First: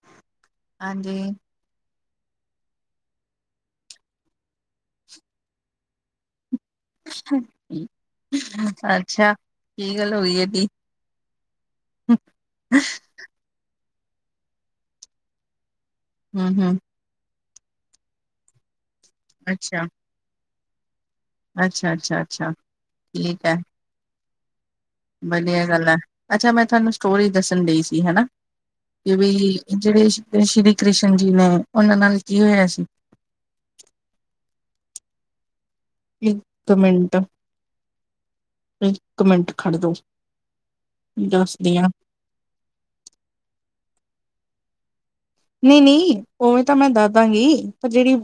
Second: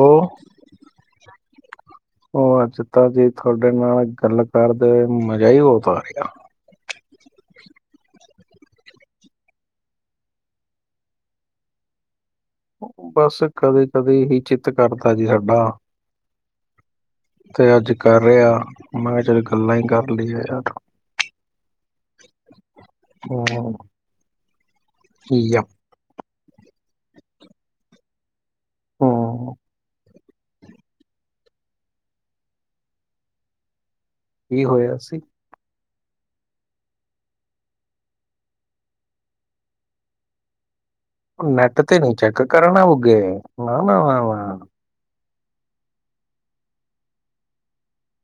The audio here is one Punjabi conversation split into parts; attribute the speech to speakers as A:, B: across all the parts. A: ਉਹ
B: ਹਾਂਜੀ
A: ਉਹ ਅੱਜ ਤੇ ਜੀ ਤੁਹਾਡੇ ਨਾਲ ਗੱਲ ਕਰਦੇ ਹੋਏ ਮਜ਼ਾ ਹੀ ਬਹੁਤ ਆ ਰਿਹਾ
B: ਅੱਛਾ ਕੀ ਗੱਲ ਹੋਈ ਹੈ ਜੀ ਹਮ
A: ਬਸ ਕਦੇ ਕਦੇ ਹੀ ਚਿੱਤ ਕਰਦਾ ਜੀ ਸਾਡਾ
B: ਹਮ ਹਮ
A: ਤੇ ਅੱਜ ਕਰ ਰਿਹਾ ਮੈਂ ਕਿਹਾ ਚੱਲ ਗੱਲਾਂ ਹੀ ਕਰ ਲਈਆਂ ਯਾਰ
B: ਅੱਛਾ ਅੱਛਾ ਅੱਛਾ
A: ਹੂੰ
B: ਠੀਕ ਹੈ।
A: ਯਾ
B: ਵਧੀਆ ਗੱਲ ਹੈ ਅੱਛਾ ਮੈਂ ਤੁਹਾਨੂੰ ਸਟੋਰੀ ਦੱਸਣ ਡਈ ਸੀ ਹਨਾਂ ਕਿ ਬਈ
A: ਹੂੰ
B: ਜਿਹੜੇ ਸ਼੍ਰੀ ਕ੍ਰਿਸ਼ਨ ਜੀ ਨੇ ਉਹਨਾਂ ਨਾਲ ਕੀ ਹੋਇਆ ਸੀ
A: ਕੀ ਹੋਇਆ ਸੀ?
B: ਇੱਕ ਮਿੰਟ, ਇੱਕ ਮਿੰਟ ਖੜ ਜੌ
A: ਨੈੱਟ ਤੇ ਨੀ ਚੈੱਕ ਕਰਨਾ ਹੋਗੇ ਨਾ- ਨਾ -ਨਾ -ਨਾ
B: ਨਹੀਂ -ਨਹੀਂ ਉਵੇਂ ਤਾਂ ਮੈਂ ਦਸ ਦਵਾਂਗੀ ਪਰ ਜਿਹੜੀ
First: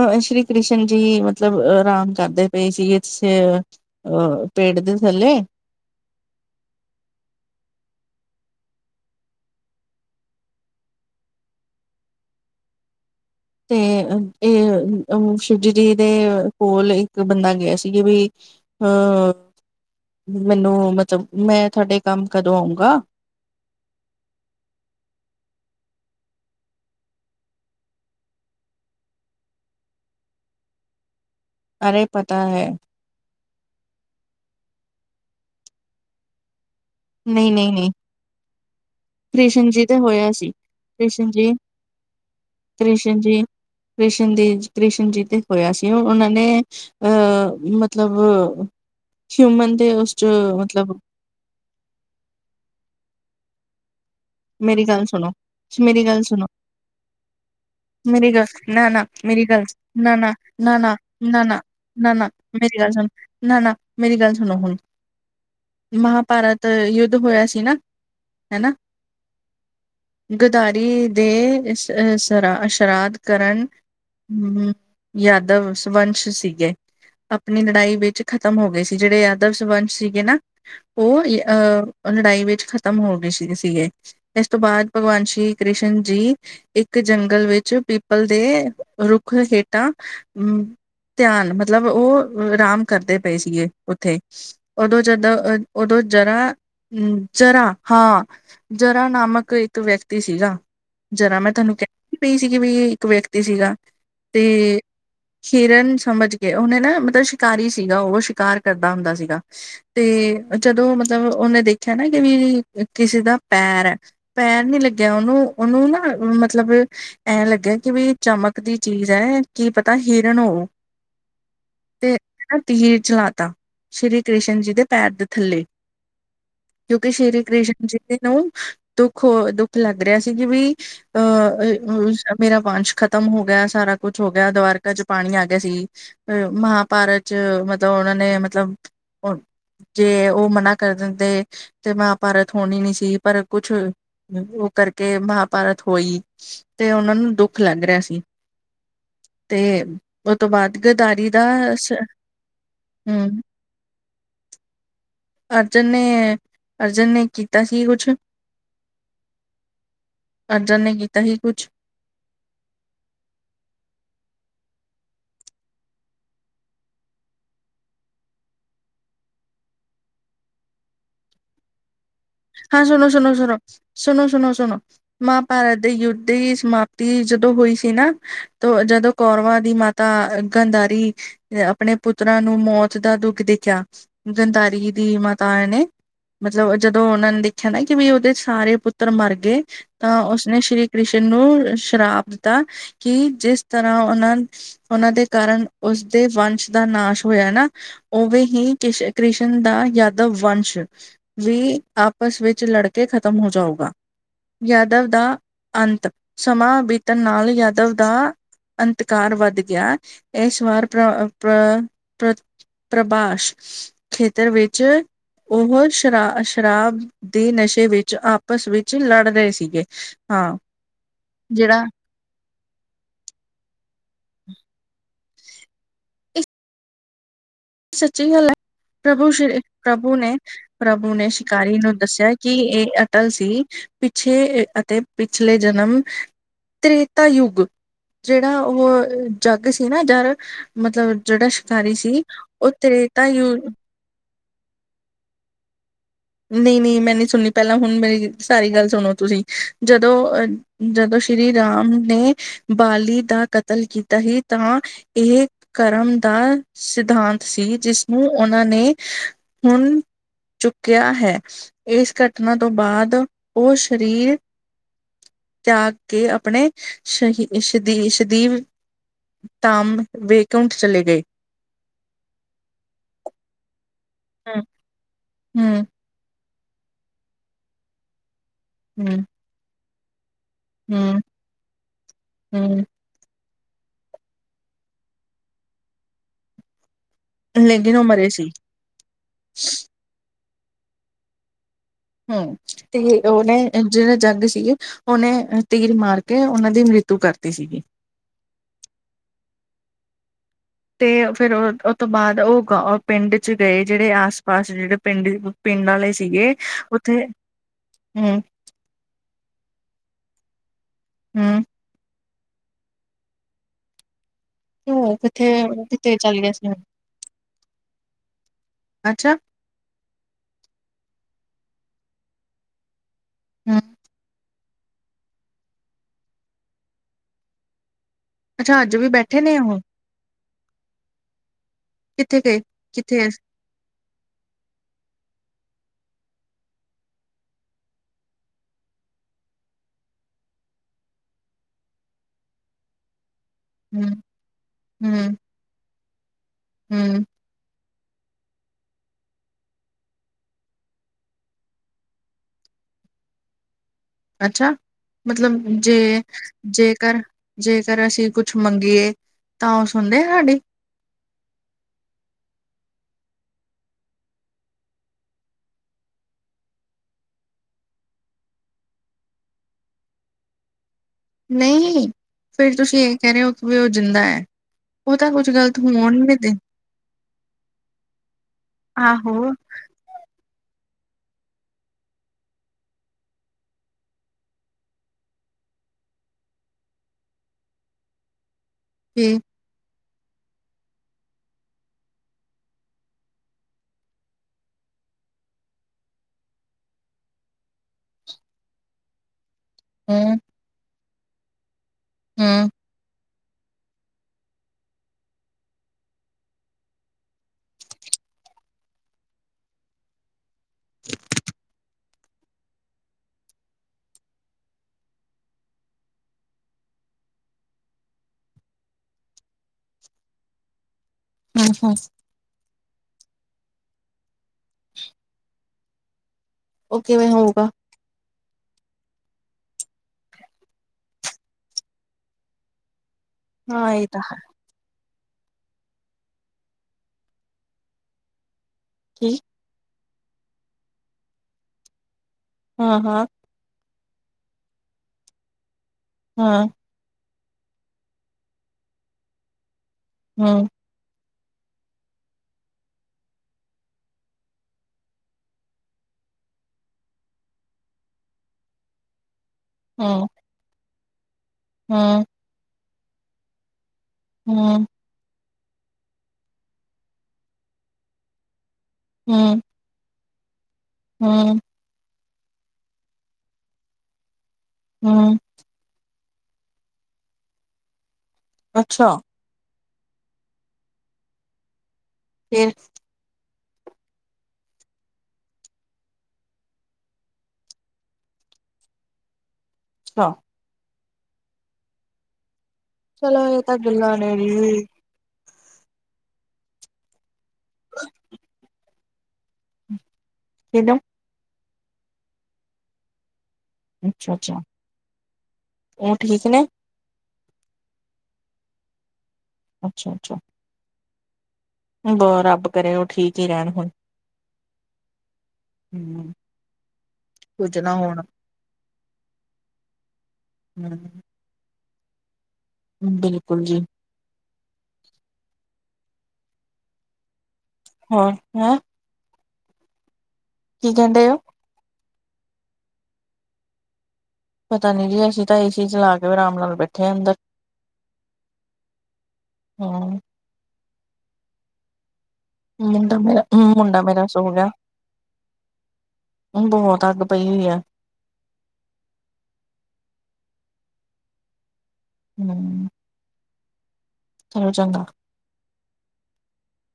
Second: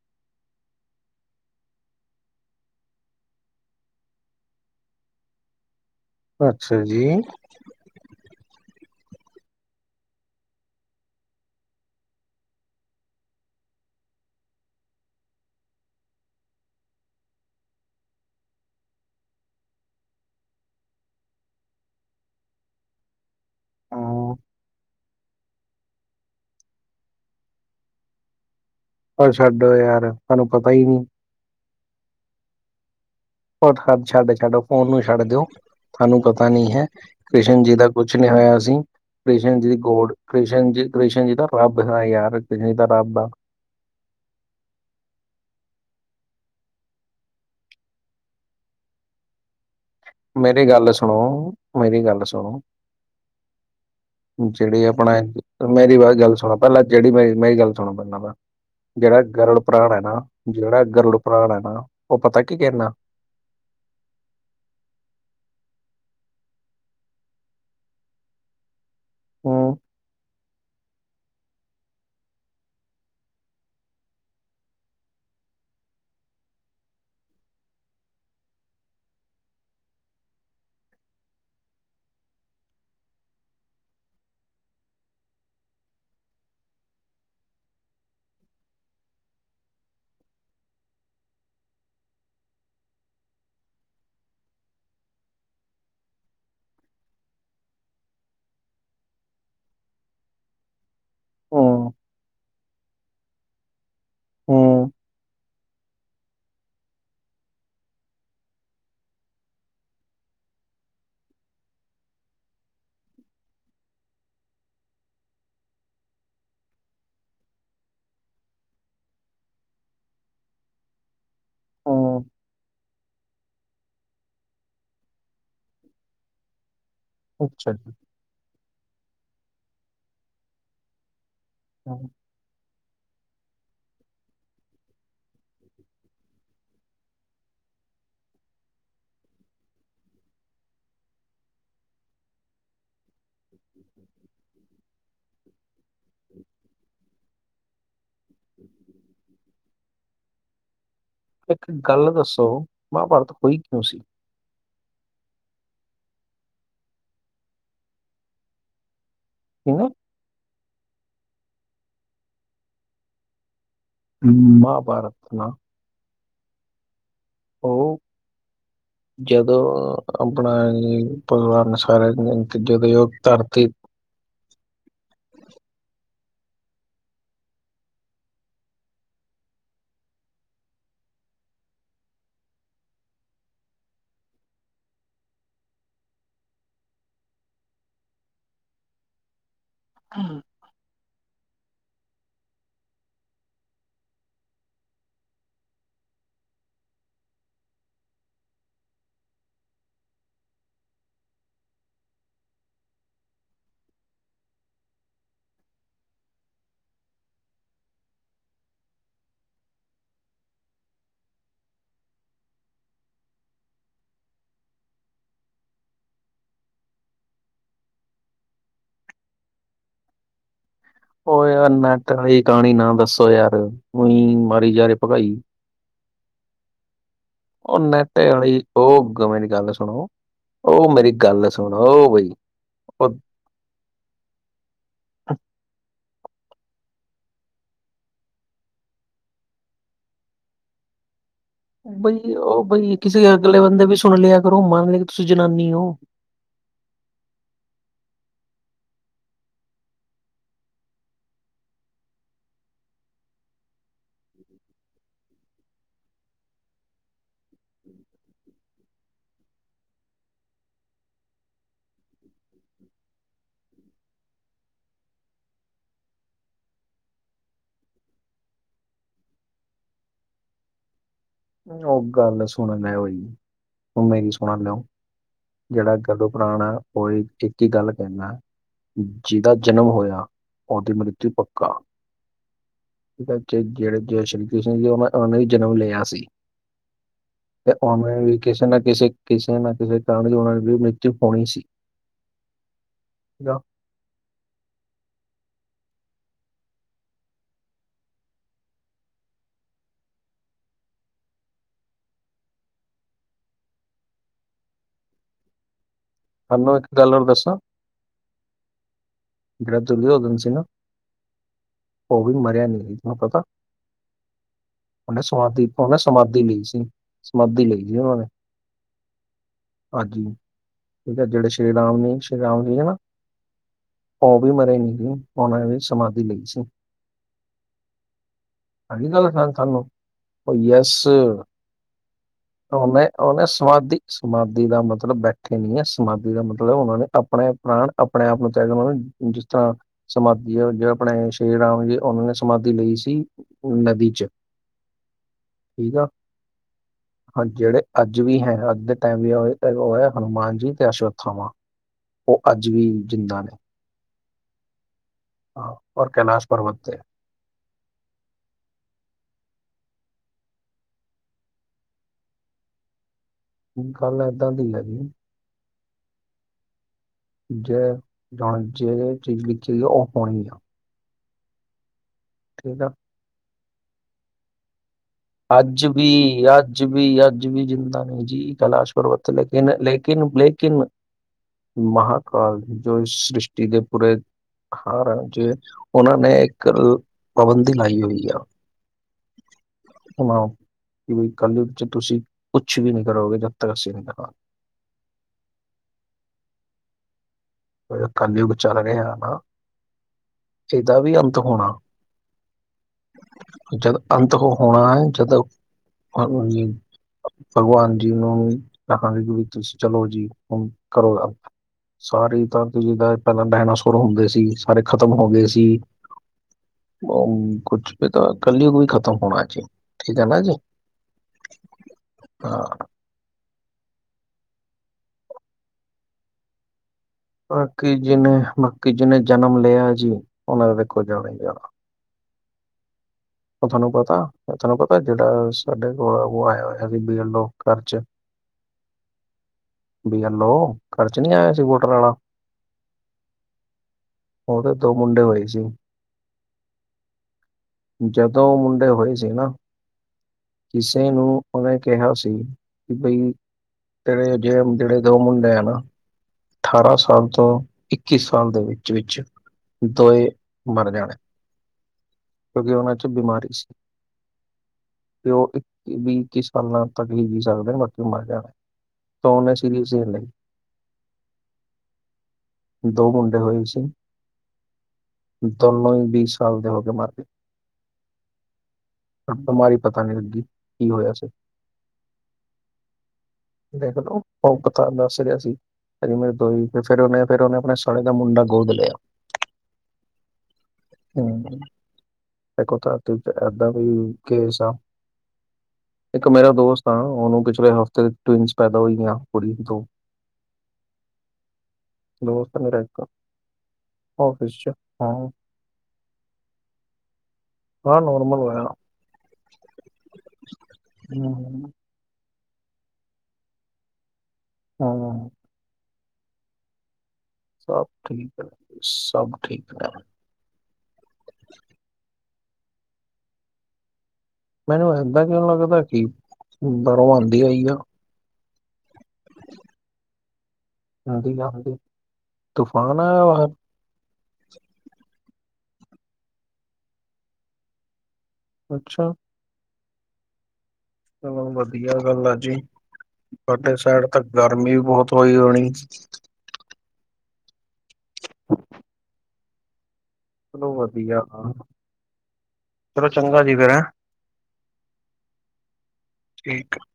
B: ਅਹ ਸ਼੍ਰੀ ਕ੍ਰਿਸ਼ਨ ਜੀ ਮਤਲਬ ਆਰਾਮ ਕਰਦੇ ਪਏ ਸੀਗੇ ਇਥੇ ਆਹ ਪੇਡ ਦੇ ਥੱਲੇ
A: ਅੱਛਾ ਜੀ।
B: ਤੇ ਇਹ ਅ ਸ਼ਿਵਜੀ ਜੀ ਦੇ ਕੋਲ ਇੱਕ ਬੰਦਾ ਗਿਆ ਸੀਗੇ ਵੀ ਅਹ ਮੈਨੂੰ ਮਤਲਬ ਮੈਂ ਤੁਹਾਡੇ ਕੰਮ ਕਦੋਂ ਆਊਂਗਾ
A: ਹੂੰ ਪਰ ਛੱਡੋ ਯਾਰ, ਤੁਹਾਨੂੰ ਪਤਾ ਹੀ ਨਹੀਂ।
B: ਅਰੇ ਪਤਾ ਹੈ
A: ਹੱਦ ਛੱਡ ਛੱਡੋ ਫੋਨ ਨੂੰ ਛੱਡ ਦਿਓ ਤੁਹਾਨੂੰ ਪਤਾ ਨੀ ਹੈ।
B: ਨਹੀਂ
A: ਕ੍ਰਿਸ਼ਨ
B: ਨਹੀਂ
A: ਜੀ ਦਾ ਕੁਛ ਨਹੀਂ ਹੋਇਆ ਸੀ। ਕ੍ਰਿਸ਼ਨ ਜੀ ਦੀ ਗੋਡ ਕ੍ਰਿਸ਼ਨ ਜੀ ਕ੍ਰਿਸ਼ਨ ਜੀ ਦਾ ਰੱਬ ਯਾਰ ਕ੍ਰਿਸ਼ਨ ਜੀ ਦਾ ਰੱਬ ਦਾ
B: ਕ੍ਰਿਸ਼ਨ ਦੇ ਕ੍ਰਿਸ਼ਨ ਜੀ ਤੇ ਹੋਇਆ ਸੀ ਉਹਨਾਂ ਨੇ ਅਹ ਮਤਲਬ, ਹਿਊਮਨ ਦੇ ਉਸ ਚ
A: ਮੇਰੀ ਗੱਲ
B: ਮਤਲਬ
A: ਸੁਣੋ ਮੇਰੀ ਗੱਲ ਸੁਣੋ ਜਿਹੜੀ
B: ਮੇਰੀ ਗੱਲ
A: ਆਪਣਾ
B: ਸੁਣੋ
A: ਮੇਰੀ ਗੱਲ ਸੁਣੋ ਪਹਿਲਾਂ ਜਿਹੜੀ ਮੇਰੀ, ਮੇਰੀ ਗੱਲ ਸੁਣੋ
B: ਮੇਰੀ
A: ਪਹਿਲਾਂ
B: ਗੱਲ ਨਾ ਨਾ
A: ਜਿਹੜਾ
B: ਮੇਰੀ
A: ਗਰੁੜ
B: ਗੱਲ
A: ਪ੍ਰਰਾਣ ਹੈ ਨਾ,
B: ਨਾ
A: ਜਿਹੜਾ
B: ਨਾ
A: ਗਰੁੜ ਪ੍ਰਰਾਣ ਹੈ ਨਾ ਉਹ ਪਤਾ ਕੀ
B: ਮੇਰੀ ਗੱਲ
A: ਕਹਿੰਦਾ
B: ਸੁਣ ਨਾ -ਨਾ ਮੇਰੀ ਗੱਲ ਸੁਣੋ ਹੁਣ ਮਹਾਂਭਾਰਤ ਯੁੱਧ ਹੋਇਆ ਸੀ ਨਾ, ਹਨਾ
A: ਹੂੰ
B: ਗੱਦਾਰੀ ਦੇ ਸ਼ ਸ਼ਰਾਧ ਕਰਨ ਹਮ ਯਾਦਵ ਸਵੰਸ਼ ਸੀਗੇ ਆਪਣੀ ਲੜਾਈ ਵਿੱਚ ਖ਼ਤਮ ਹੋ ਗਏ ਸੀ ਜਿਹੜੇ ਯਾਦਵ ਸਵੰਸ਼ ਸੀਗੇ ਨਾ ਉਹ ਅਹ ਲੜਾਈ ਵਿੱਚ ਖ਼ਤਮ ਹੋ ਗਏ ਸੀ ਸੀਗੇ। ਇਸ ਤੋਂ ਬਾਅਦ ਭਗਵਾਨ ਸ਼੍ਰੀ ਕ੍ਰਿਸ਼ਨ ਜੀ ਇੱਕ ਜੰਗਲ ਵਿੱਚ ਪੀਪਲ ਦੇ ਰੁੱਖ ਹੇਠਾਂ ਅ ਧਿਆਨ ਮਤਲਬ ਉਹ ਆਰਾਮ ਕਰਦੇ ਪਏ ਸੀਗੇ ਉੱਥੇ ਉਦੋਂ ਜਦੋਂ ਉਦੋਂ ਜਰਾ, ਜਰਾ ਹਾਂ ਜਰਾ ਨਾਮਕ ਇੱਕ ਵਿਅਕਤੀ ਸੀਗਾ, ਜਰਾ ਮੈਂ ਤੁਹਾਨੂੰ
A: ਹੂੰ
B: ਕਹਿ ਪਈ ਸੀਗੀ ਵੀ ਇੱਕ ਵਿਅਕਤੀ ਸੀਗਾ, ਤੇ
A: ਹੂੰ
B: ਹਿਰਨ ਸਮਝ ਕੇ ਉਹਨੇ ਨਾ ਮਤਲਬ ਸ਼ਿਕਾਰੀ ਸੀਗਾ ਉਹ ਸ਼ਿਕਾਰ ਕਰਦਾ ਹੁੰਦਾ ਸੀਗਾ। ਤੇ ਜਦੋਂ ਮਤਲਬ ਉਹਨੇ ਦੇਖਿਆ ਨਾ ਕਿ ਵੀ ਕਿਸੇ ਦਾ ਪੈਰ ਹੈ ਪੈਰ ਨੀ ਲੱਗਿਆ, ਉਹਨੂੰ ਉਹਨੂੰ ਨਾ ਮਤਲਬ ਐਂ ਲੱਗਿਆ ਕਿ ਵੀ ਚਮਕ ਦੀ ਚੀਜ਼ ਹੈ ਕੀ ਪਤਾ ਹਿਰਨ ਹੋਉ ਤੇ
A: ਹੂੰ
B: ਤੀਰ ਚਲਾ ਤਾ, ਸ੍ਰੀ ਕ੍ਰਿਸ਼ਨ ਜੀ ਦੇ ਪੈਰ ਦੇ ਥੱਲੇ ਕਿਉਂਕਿ ਸ਼੍ਰੀ ਕ੍ਰਿਸ਼ਨ ਜੀ ਨੂੰ ਦੁੱਖ ਹੋ ਦੁੱਖ ਲੱਗ ਰਿਹਾ ਸੀ ਕਿ ਵੀ ਅਹ
A: ਹੂੰ।
B: ਮੇਰਾ ਵੰਸ਼ ਖਤਮ ਹੋ ਗਿਆ ਸਾਰਾ ਕੁਛ ਹੋ ਗਿਆ ਦੁਵਾਰਕਾ ਚ ਪਾਣੀ ਆ ਗਿਆ ਸੀ। ਅ ਮਹਾਾਂਭਾਰਤ ਚ ਮਤਲਬ ਉਹਨਾਂ ਨੇ ਮਤਲਬ ਜੇ ਉਹ ਮਨਾ ਕਰ ਦਿੰਦੇ ਤੇ ਮਹਾਂਭਾਰਤ ਹੋਣੀ ਨੀ ਸੀ। ਪਰ ਕੁਛ ਉਹ ਕਰਕੇ ਮਾਂ, ਪਰਤ ਹੋਈ ਤੇ ਉਹਨਾ ਨੂੰ ਦੁੱਖ ਲੱਗ ਰਿਹਾ ਸੀ।
A: ਅੱ [inaudible] [inaudible]
B: ਤੇ ਉਹ ਤੋਂ ਬਾਅਦ ਗਦਾਰੀ। ਦਾ
A: ਇੱਕ
B: ਸ-
A: ਗੱਲ ਦੱਸੋ, ਮਹਾਂਭਾਰਤ
B: ਹਮ
A: ਹੋਈ ਕਿਉਂ ਸੀ?
B: ਅਰਜਨ ਨੇ, ਅਰਜਨ ਨੇ ਕੀਤਾ ਸੀ ਯੁੱਧ? ਛੇ
A: ਕਿੰਨੇ
B: ਅਰਜਨ ਨੇ ਕੀਤਾ ਸੀ ਕੁਛ?
A: ਮਹਾਭਾਰਤ ਨਾ। ਉਹ ਜਦੋਂ ਆਪਣਾ ਪਰਿਵਾਰ ਨੇ ਸਾਰਾ ਇਹ।
B: ਹਾਂ, ਸੁਣੋ! ਸੁਣੋ! ਸੁਣੋ! ਸੁਣੋ! ਸੁਣੋ! ਸੁਣੋ! ਮਹਭਾਰਤ ਦੇ ਯੁੱਧ ਦੀ ਸਮਾਪਤੀ ਜਦੋਂ ਹੋਈ ਸੀ ਨਾ, ਤੋਂ ਜਦੋਂ ਕੌਰਵਾਂ ਦੀ ਮਾ। ਤਾਂ, ਗੰਧਾਰੀ ਆਪਣੇ ਪੁੱਤਰਾਂ ਨੂੰ ਮੌਤ ਦਾ ਦੁੱਖ ਦੀਖਿਆ। ਗੰਧਾਰੀ ਦੀ ਮਾਤਾਏ ਨੇ ਮਤਲਬ, ਜਦੋਂ ਜਦੋਂ ਉਹਨਾਂ ਨੇ ਦੇਖਿਆ ਨਾ, ਕਿ ਵੀ ਉਹਦੇ ਸਾਰੇ ਪੁੱਤਰ ਮਰ ਗਏ, ਤਾਂ ਉਸਨੇ ਸ਼੍ਰੀ ਕ੍ਰਿਸ਼ਨ ਨੂੰ ਸ਼ਰਾਪ ਦਿੱਤਾ ਕਿ, ਜਿਸ ਤਰ੍ਹਾਂ ਉਹਨਾਂ ਉਹਨਾਂ ਦੇ ਕਾਰਨ ਉਸਦੇ ਵੰਸ਼ ਦਾ ਨਾਸ਼ ਹੋਇਆ ਨਾ? ਉਵੇਂ ਹੀ ਕ੍ਰਿਸ਼ ਕ੍ਰਿਸ਼ਨ ਦਾ ਯਾਦਵ ਵੰਸ਼ ਵੀ ਆਪਸ ਵਿੱਚ ਲੜ ਕੇ ਖ਼ਤਮ ਹੋ ਜਾਊਗਾ। ਯਾਦਵ ਦਾ ਅੰਤ ਸਮਾਂ ਬੀਤਣ ਨਾਲ, ਯਾਦਵ ਦਾ ਅੰਤਕਾਰ ਵੱਧ ਗਿਆ ਇਸ ਵਾਰ ਪਰ ਪ੍ਰਭਾਸ਼ ਖੇਤਰ ਵਿੱਚ ਉਹ ਸ਼ਰਾਸ਼ ਸ਼ਰਾਬ ਦੇ ਨਸ਼ੇ ਵਿੱਚ ਆਪਸ ਵਿੱਚ ਲੜ ਰਹੇ ਸੀਗੇ, ਹਾਂ।
A: ਉਹ ਯਾਰ,
B: ਜਿਹੜਾ
A: ਮੈਂਥੋ ਇਹ ਕਹਾਣੀ ਨਾ ਦੱਸੋ ਯਾਰ। ਉਈ ਮਾਰੀ ਜਾ ਰਹੇ ਹੋ ਭੁਕਾਈ।
B: ਇਹ
A: ਉਹ ਨੈਟ
B: ਸੱਚੀ ਗੱਲ ਹੈ।
A: ਵਾਲੀ ਉਹ ਗ-
B: ਪ੍ਰਭੂ
A: ਮੇਰੀ
B: ਸ਼੍ਰੀ
A: ਗੱਲ ਸੁਣੋ
B: ਪ੍ਰਭੂ ਨੇ
A: ਉਹ ਮੇਰੀ
B: ਪ੍ਰਭੂ ਨੇ
A: ਗੱਲ
B: ਸ਼ਿਕਾਰੀ ਨੂੰ
A: ਸੁਣੋ ਬਈ
B: ਦੱਸਿਆ। ਕੀ ਇਹ
A: ਉਹ
B: ਅਟਲ ਸੀ? ਛੇ ਇਹ, ਅਤੇ ਪਿਛਲੇ ਜਨਮ ਤ੍ਰੇਤਾ ਯੁੱਗ। ਜਿਹੜਾ ਉਹ ਜੱਗ ਸੀ ਨਾ, ਜ਼ਰ ਮਤਲਬ ਜਿਹੜਾ ਸ਼ਿਕਾਰੀ ਸੀ
A: ਬਈ, ਉਹ ਬਈ ਕਿਸੇ
B: ਤ੍ਰੇਤਾ ਯੂ
A: ਅਗਲੇ ਬੰਦੇ ਵੀ ਸੁਣ ਲਿਆ ਕਰੋ। ਮੰਨ ਲਿਆ ਕਿ ਤੁਸੀਂ ਜਨਾਨੀ ਹੋ।
B: ਨਹੀਂ, ਨਹੀਂ ਮੈਂ ਨਹੀਂ ਸੁਣੀ ਪਹਿਲਾਂ ਹੁਣ ਮੇਰੀ ਸਾਰੀ ਗੱਲ ਸੁਣੋ ਤੁਸੀਂ, ਜਦੋਂ ਅਹ ਜਦੋਂ ਸ਼੍ਰੀ ਰਾਮ ਨੇ ਬਾਲੀ ਦਾ ਕਤਲ ਕੀਤਾ ਸੀ, ਤਾਂ ਇਹ ਕਰਮ ਦਾ ਸਿਧਾਂਤ ਸੀ, ਜਿਸਨੂੰ ਉਹਨਾਂ ਨੇ ਹੁਣ ਗਿਆ ਹੈ ਇਸ ਘਟਨਾ ਤੋਂ ਬਾਅਦ, ਉਹ ਸਰੀਰ ਤਿਆਗ ਕੇ ਆਪਣੇ ਸ਼ਰੀਰ ਦੀ ਤਮ ਵੇਕੁੰਠ ਚਲੇ ਗਏ।
A: ਉਹ ਗੱਲ ਸੁਣ ਲੈ ਓਏ, ਉਹ ਮੇਰੀ ਸੁਣ
B: ਹੂੰ
A: ਲਓ
B: ਹੂੰ
A: ਜਿਹੜਾ ਗੱਲੋਂ ਪੁਰਾਣਾ ਹੈ ਉਹ ਇੱਕ ਹੀ ਗੱਲ ਕਹਿੰਦਾ
B: ਹੂੰ
A: ਜਿਹਦਾ ਜਨਮ ਹੋਇਆ ਓਦੀ
B: ਹੂੰ
A: ਮ੍ਰਿਤਯੁ ਪੱਕਾ।
B: ਹੂੰ
A: ਏਥੇ ਜਿਹੜੇ ਜੈ ਸ਼੍ਰੀ ਕ੍ਰਿਸ਼ਨ, ਉਹਨਾਂ ਨੇ ਜਨਮ ਲਿਆ ਸੀ। ਤੇ
B: ਲੇਕਿਨ ਉਹ
A: ਉਹਨਾਂ
B: ਮਰੇ
A: ਵੀ
B: ਸੀ
A: ਕਿਸੇ ਨਾ ਕਿਸੇ, ਕਿਸੇ ਨਾ ਕਿਸੇ ਕਾਰਨ ਉਹਨਾਂ ਦੀ ਮ੍ਰਿਤੂ ਹੋਣੀ ਸੀ।
B: ਹੁੰ, ਤੇ
A: ਠੀਕ
B: ਉਹਨੇ
A: ਆ
B: ਇਹ ਜਿਹੜੇ ਜੰਗ ਸੀ, ਉਹਨੇ ਤੀਰ ਮਾਰ ਕੇ ਉਹਨਾਂ ਦੀ ਮ੍ਰਿਤੂ ਕਰਤੀ ਸੀਗੀ। ਤੇ ਫਿਰ ਉਹ ਤੋਂ ਬਾਅਦ ਉਹ ਪਿੰਡ ਚ ਗਏ। ਜਿਹੜੇ ਆਸ -ਪਾਸ ਜਿਹੜੇ ਪਿੰਡ ਪਿੰਡ ਆਲੇ ਸੀਗੇ
A: ਤੁਹਾਨੂੰ ਇੱਕ ਗੱਲ
B: ਉੱਥੇ
A: ਹੋਰ ਦੱਸਾਂ
B: ਹੁੰ।
A: ਇਹ ਦੁਰਯੋਧਨ ਸੀ ਨਾ?
B: ਹੂੰ।
A: ਉਹ ਵੀ ਮਰਿਆ ਨਹੀਂ ਸੀ ਪਤਾ।
B: ਉਹ
A: ਉਹਨੇ
B: ਕਿੱਥੇ
A: ਸਮਾਧੀ, ਉਹਨੇ
B: ਕਿੱਥੇ ਚੱਲ
A: ਸਮਾਧੀ
B: ਗਿਆ
A: ਲਈ ਸੀ ਸਮਾਧੀ ਲਈ ਸੀ ਉਹਨਾਂ ਨੇ।
B: ਅੱਛਾ।
A: ਹਾਂਜੀ, ਠੀਕ ਹੈ, ਜਿਹੜੇ ਸ਼੍ਰੀ ਰਾਮ ਨੇ ਸ਼੍ਰੀ ਰਾਮ ਜੀ ਹਨਾ।
B: ਹਮ
A: ਉਹ ਵੀ ਮਰੇ ਨਹੀਂ ਸੀ ਉਹਨਾਂ ਨੇ ਵੀ ਸਮਾਧੀ ਲਈ ਸੀ
B: ਅੱਛਾ ਅੱਜ ਵੀ
A: ਸਾਡੀ ਗੱਲ
B: ਬੈਠੇ
A: ਸੁ
B: ਨੇ ਉਹ
A: ਸਾਨੂੰ। ਉਹ ਯੱਸ
B: ਕਿੱਥੇ ਗਏ
A: ਨ
B: ਕਿੱਥੇ
A: ਓਨ ਸਮਾਧੀ ਸਮਾਧੀ ਦਾ ਮਤਲਬ ਬੈਠੇ ਨੀ ਹੈ ਸਮਾਧੀ ਦਾ ਮਤਲਬ ਉਹਨਾਂ ਨੇ ਆਪਣੇ ਪ੍ਰਾਣ ਆਪਣੇ ਆਪ ਨੂੰ ਉਹ ਨੂੰ ਜਿਸ ਤਰ੍ਹਾਂ ਸਮਾਧੀ ਜਿਹੜੇ ਆਪਣੇ ਸ਼੍ਰੀ ਰਾਮ ਜੀ ਉਹਨਾਂ ਨੇ ਸਮਾਧੀ ਲਈ ਸੀ। ਉਹ ਨਦੀ
B: ਹੂੰ
A: ਚ ਠੀਕ ਆ।
B: ਹਮ
A: ਹਾਂਜੀ ਜਿਹੜੇ ਅੱਜ ਵੀ ਹੈ ਅੱਜ ਦੇ ਟਾਈਮ ਵੀ ਉਹ ਹੈ ਹਨੂੰਮਾਨ ਜੀ ਤੇ ਅਸ਼ਵਥਾਮਾਂ। ਉਹ ਅੱਜ ਵੀ ਜਿੰਦਾ ਨੇ।
B: ਅੱਛਾ ਮਤਲਬ
A: ਹਾਂ
B: ਜੇ
A: ਔਰ ਕੈਲਾਸ਼ ਪਰਬਤ ਤੇ
B: ਜੇਕਰ ਜੇਕਰ ਅਸੀਂ ਕੁਛ ਮੰਗੀਏ ਤਾਂ ਉਹ ਸੁਣਦੇ ਸਾਡੀ
A: ਗੱਲ ਏਦਾਂ ਦੀ ਹੈਗੀ ਜੇ ਹੁਣ ਜੇ ਚੀਜ਼ ਲਿਖੀਈ ਉਹ ਹੋਣੀ ਆ
B: ਨਹੀਂ ਫਿਰ
A: ਠੀਕ ਆ
B: ਤੁਸੀਂ ਇਹ ਕਹਿਨੇ ਹੋ ਕਿ ਉਹ ਜਿੰਦਾ ਹੈ ਉਹ ਤਾਂ ਕੁੱਝ ਗ਼ਲਤ
A: ਅੱਜ ਵੀ
B: ਹੋਣ ਨੀ ਦੇ
A: ਅੱਜ ਵੀ ਅੱਜ ਵੀ ਜਿੰਦਾ ਨ ਜੀ ਕਲਾਸ਼ ਪਰਬਤ
B: ਆਹੋ
A: ਲੇਕਿਨ ਲੇ ਲੇਕਨ ਲੇਕਿਨ ਮਹਾਕਾਲ ਜੋ ਇਸ ਸ੍ਰਿਸ਼ਟੀ ਦੇ ਪੂਰੇ ਹਾਂ ਰਾਾਂ ਜ ਉਹਨਾਂ ਨੇ ਇੱਕ ਪਾਬੰਦੀ ਲਾਈ ਹੋਈ ਆ
B: ਹੂ
A: ਸੁਣਾਓ ਕਿ ਬਈ ਕੱਲ ਵਿੱਚ ਤੁਸੀਂ ਕੁਛ ਵੀ ਨੀ ਕਰੋਗੇ ਜਦ ਤੱਕ ਅਸੀਂ ਨੀ ਦਿਖਾਗੇ ਕੱਲਜੂਗ ਚੱਲ ਰਿਹਾ ਨਾ
B: ਹਮ
A: ਇਹਦਾ ਵੀ ਅੰਤ ਹੋਣਾ
B: ਹਮ
A: ਜਦ ਅੰਤ ਉਹ ਹੋਣਾ ਹੈ ਜਦ ਭਗਵਾਨ ਜੀ ਨੂੰ ਕਹਾਂਗੇ ਕਿ ਵੀ ਤੁਸੀਂ ਚਲੋ ਜੀ ਹ ਕਰੋ ਸਾਰੇ ਤ ਤੇ ਜਿੱਦਾਂ ਪਹਿਲਾਂ ਨਹਿਣਾ ਸੁਰ ਹੁੰਦੇ ਸੀ ਸਾਰੇ ਖਤਮ ਖਤਮ ਹੋ ਗਏ ਸੀ ਕੁਛ ਵੀ ਤਾਂ ਕੱਲੀ ਵੀ ਖ਼ਤਮ ਹੋਣਾ ਜੀ ਠੀਕ ਹੈ ਨਾ ਜੀ
B: ਹਮ ਹਾਂ
A: ਹਾਂ
B: ਓਕੇ ਮੈਂ ਹੋਊਗਾ
A: ਕੀ ਜਿਹਨੇ ਬਾਕੀ ਜਿਹਨੇ ਜਨਮ ਲਿਆ ਜੀ ਉਹਨਾਂ ਤੇ ਵੇਖੋ ਜਾਣਾ ਹੀ ਜਾਣਾ ਉਹ ਤੁਹਾਨੂੰ
B: ਹਾਂ ਇਹ
A: ਪਤਾ
B: ਤਾਂ
A: ਤੁਹਾਨੂੰ ਪਤਾ ਜਿਹੜਾ ਸਾਡੇ ਕੋਲ ਉਹ ਆਇਆ ਹੋਇਆ ਸੀ ਬੀ ਘਰ ਚ
B: ਜੀ
A: ਬੀ ਐਲੋ ਔ ਘਰ ਚ ਨੀ ਆਇਆ ਸੀ ਵੋਟਰ ਵਾਲਾ
B: ਹਾਂ ਹਾਂ
A: ਉਹਦੇ ਤੋ ਦੋ ਮੁੰਡੇ ਹੋਏ ਸੀ
B: ਹਾਂ
A: ਜਦੋਂ ਮੁੰਡੇ ਹੋਏ ਸੀ ਨਾ
B: ਹਮ
A: ਕਿਸੇ ਨੂੰ ਉਹਨੇ ਕਿਹਾ ਸੀ ਕਿ ਬਈ ਤੇੜੇ ਜਿ ਜਿਹੜੇ ਦੋ ਮੁੰਡੇ ਆ ਨਾ ਅਠਾਰਾਂ ਸਾਲ ਤੋਂ ਇੱਕੀ ਸਾਲ ਦੇ ਵਿੱਚ ਵਿੱਚ ਦੋਏ ਮਰ ਜਾਣੇ
B: ਹਾਂ
A: ਕਿਉਂਕਿ ਉਹਨਾਂ ਚ ਬਿਮਾਰੀ ਸੀ
B: ਹਮ
A: ਤੇ ਉਹ ਇੱਕ ਵੀ ਸਾਲਾਂ ਤੱਕ ਹੀ ਜੀਅ ਸਕਦੇ ਬਾਕੀ ਮਰ ਜਾਣੇ ਤਾਂ ਉਹਨੇ
B: ਹੂੰ,
A: ਸਰੀ ਜੀ
B: ਹੂੰ।
A: ਦੋ ਮੁੰਡੇ ਹੋਣੇ ਸੀ।
B: ਹੂੰ।
A: ਦੋਨੋ ਹੀ ਵੀਹ ਸਾਲ ਦੇ ਹੋ ਕੇ ਮਰਗੇ।
B: ਅੱਛਾ।
A: ਬਿਮਾਰੀ ਪਤਾ ਨੀ ਲੱਗੀ ਕੀ ਹੋਇਆ ਸੀ।
B: ਫੇਰ।
A: ਦੇਖਲੋ ਉਹ ਪਤਾ ਦੱਸ ਰਿਹਾ ਸੀ। ਕਹਿੰਦੀ ਮੇਰੇ ਦੋਈ ਫਿਰ ਸਕੇ ਫਿਰ ਉਹਨੇ ਆਪਣੇ ਸਾਲੇ ਦਾ ਮੁੰਡਾ ਗੋਦ ਲਿਆ।
B: ਸਾ।
A: ਹੂੰ ਦੇਖੋ ਧਰਤੀ ਤੇ
B: ਚਲੋ ਇਹ
A: ਏਦਾਂ
B: ਤਾਂ
A: ਵੀ
B: ਗੱਲਾਂ ਨੇ
A: ਕੇਸ ਆ।
B: ਜੀ
A: ਇੱਕ ਮੇਰਾ ਦੋਸਤ ਆ, ਉਹਨੂੰ ਪਿਛਲੇ ਹਫ਼ਤੇ ਟਵਿੰਨਸ ਪੈਦਾ ਹੋਈ ਆ ਕੁੜੀ ਦੋ।
B: ਕਿੰਨੂੰ।
A: ਦੋਸਤ ਮੇਰਾ ਇੱਕ।
B: ਅੱਛਾ- ਅੱਛਾ, ਹੁਣ ਠੀਕ ਨੇ।
A: ਹਾਂ ਨੋਰਮਲ ਹੋਇਆ।
B: ਅੱਛਾ, ਅੱਛਾ।
A: ਹੂੰ।
B: ਬ ਰੱਬ ਕਰੇ ਉਹ ਠੀਕ ਹੀ ਰਹਿਣ ਹੁਣ।
A: ਹਮ-ਹਮ
B: ਹੂੰ। ਕੁੱਝ
A: ਸਭ
B: ਨਾ ਹੋਣ
A: ਠੀਕ ਹੈ। ਸਭ ਠੀਕ ਹੈ।
B: ਹੂੰ। ਬਿਲਕੁਲ ਜੀ।
A: ਮੈਨੂੰ ਇੱਦਾਂ ਕਿਉਂ ਲੱਗਦਾ ਕਿ ਬਾਹਰੋਂ ਆਉਂਦੀ ਹੋਈ ਆ।
B: ਹਾਂ ਹੈ। ਕਹਿੰਦੇ ਹੋ?
A: ਹਾਂਜੀ- ਹਾਂਜੀ ਤੂਫਾਨ ਆਇਆ ਬਾਹਰ।
B: ਪਤਾ ਨੀ ਜੀ ਅਸੀਂ ਤਾਂ ਏਸੀ ਚਲਾ ਲਾ ਕੇ ਆਰਾਮ ਨਾਲ ਬੈਠੇ ਹਾਂ ਅੰਦਰ।
A: ਅੱਛਾ।
B: ਹਾਂ।
A: ਚਲੋ ਵਧੀਆ ਗੱਲ ਆ ਜੀ,
B: ਮੁੰਡਾ ਮੇਰਾ
A: ਸਾਡੇ
B: ਮੁੰਡਾ
A: ਸਾਈਡ ਤਾਂ
B: ਮੇਰਾ ਸੋ ਗਿਆ
A: ਗਰਮੀ ਹੀ ਬਹੁਤ ਹੋਈ ਹੋਣੀ।
B: ਬਹੁਤ ਅੱਗ ਪਈ ਹੋਈ ਆ।
A: ਚਲੋ ਵਧੀਆ ਹਾਂ।
B: ਹੂੰ।
A: ਚਲੋ ਚੰਗਾ ਜੀ ਫਿਰ ਹੈ।
B: ਚਲੋ ਚੰਗਾ।
A: ਠੀਕ ਆ।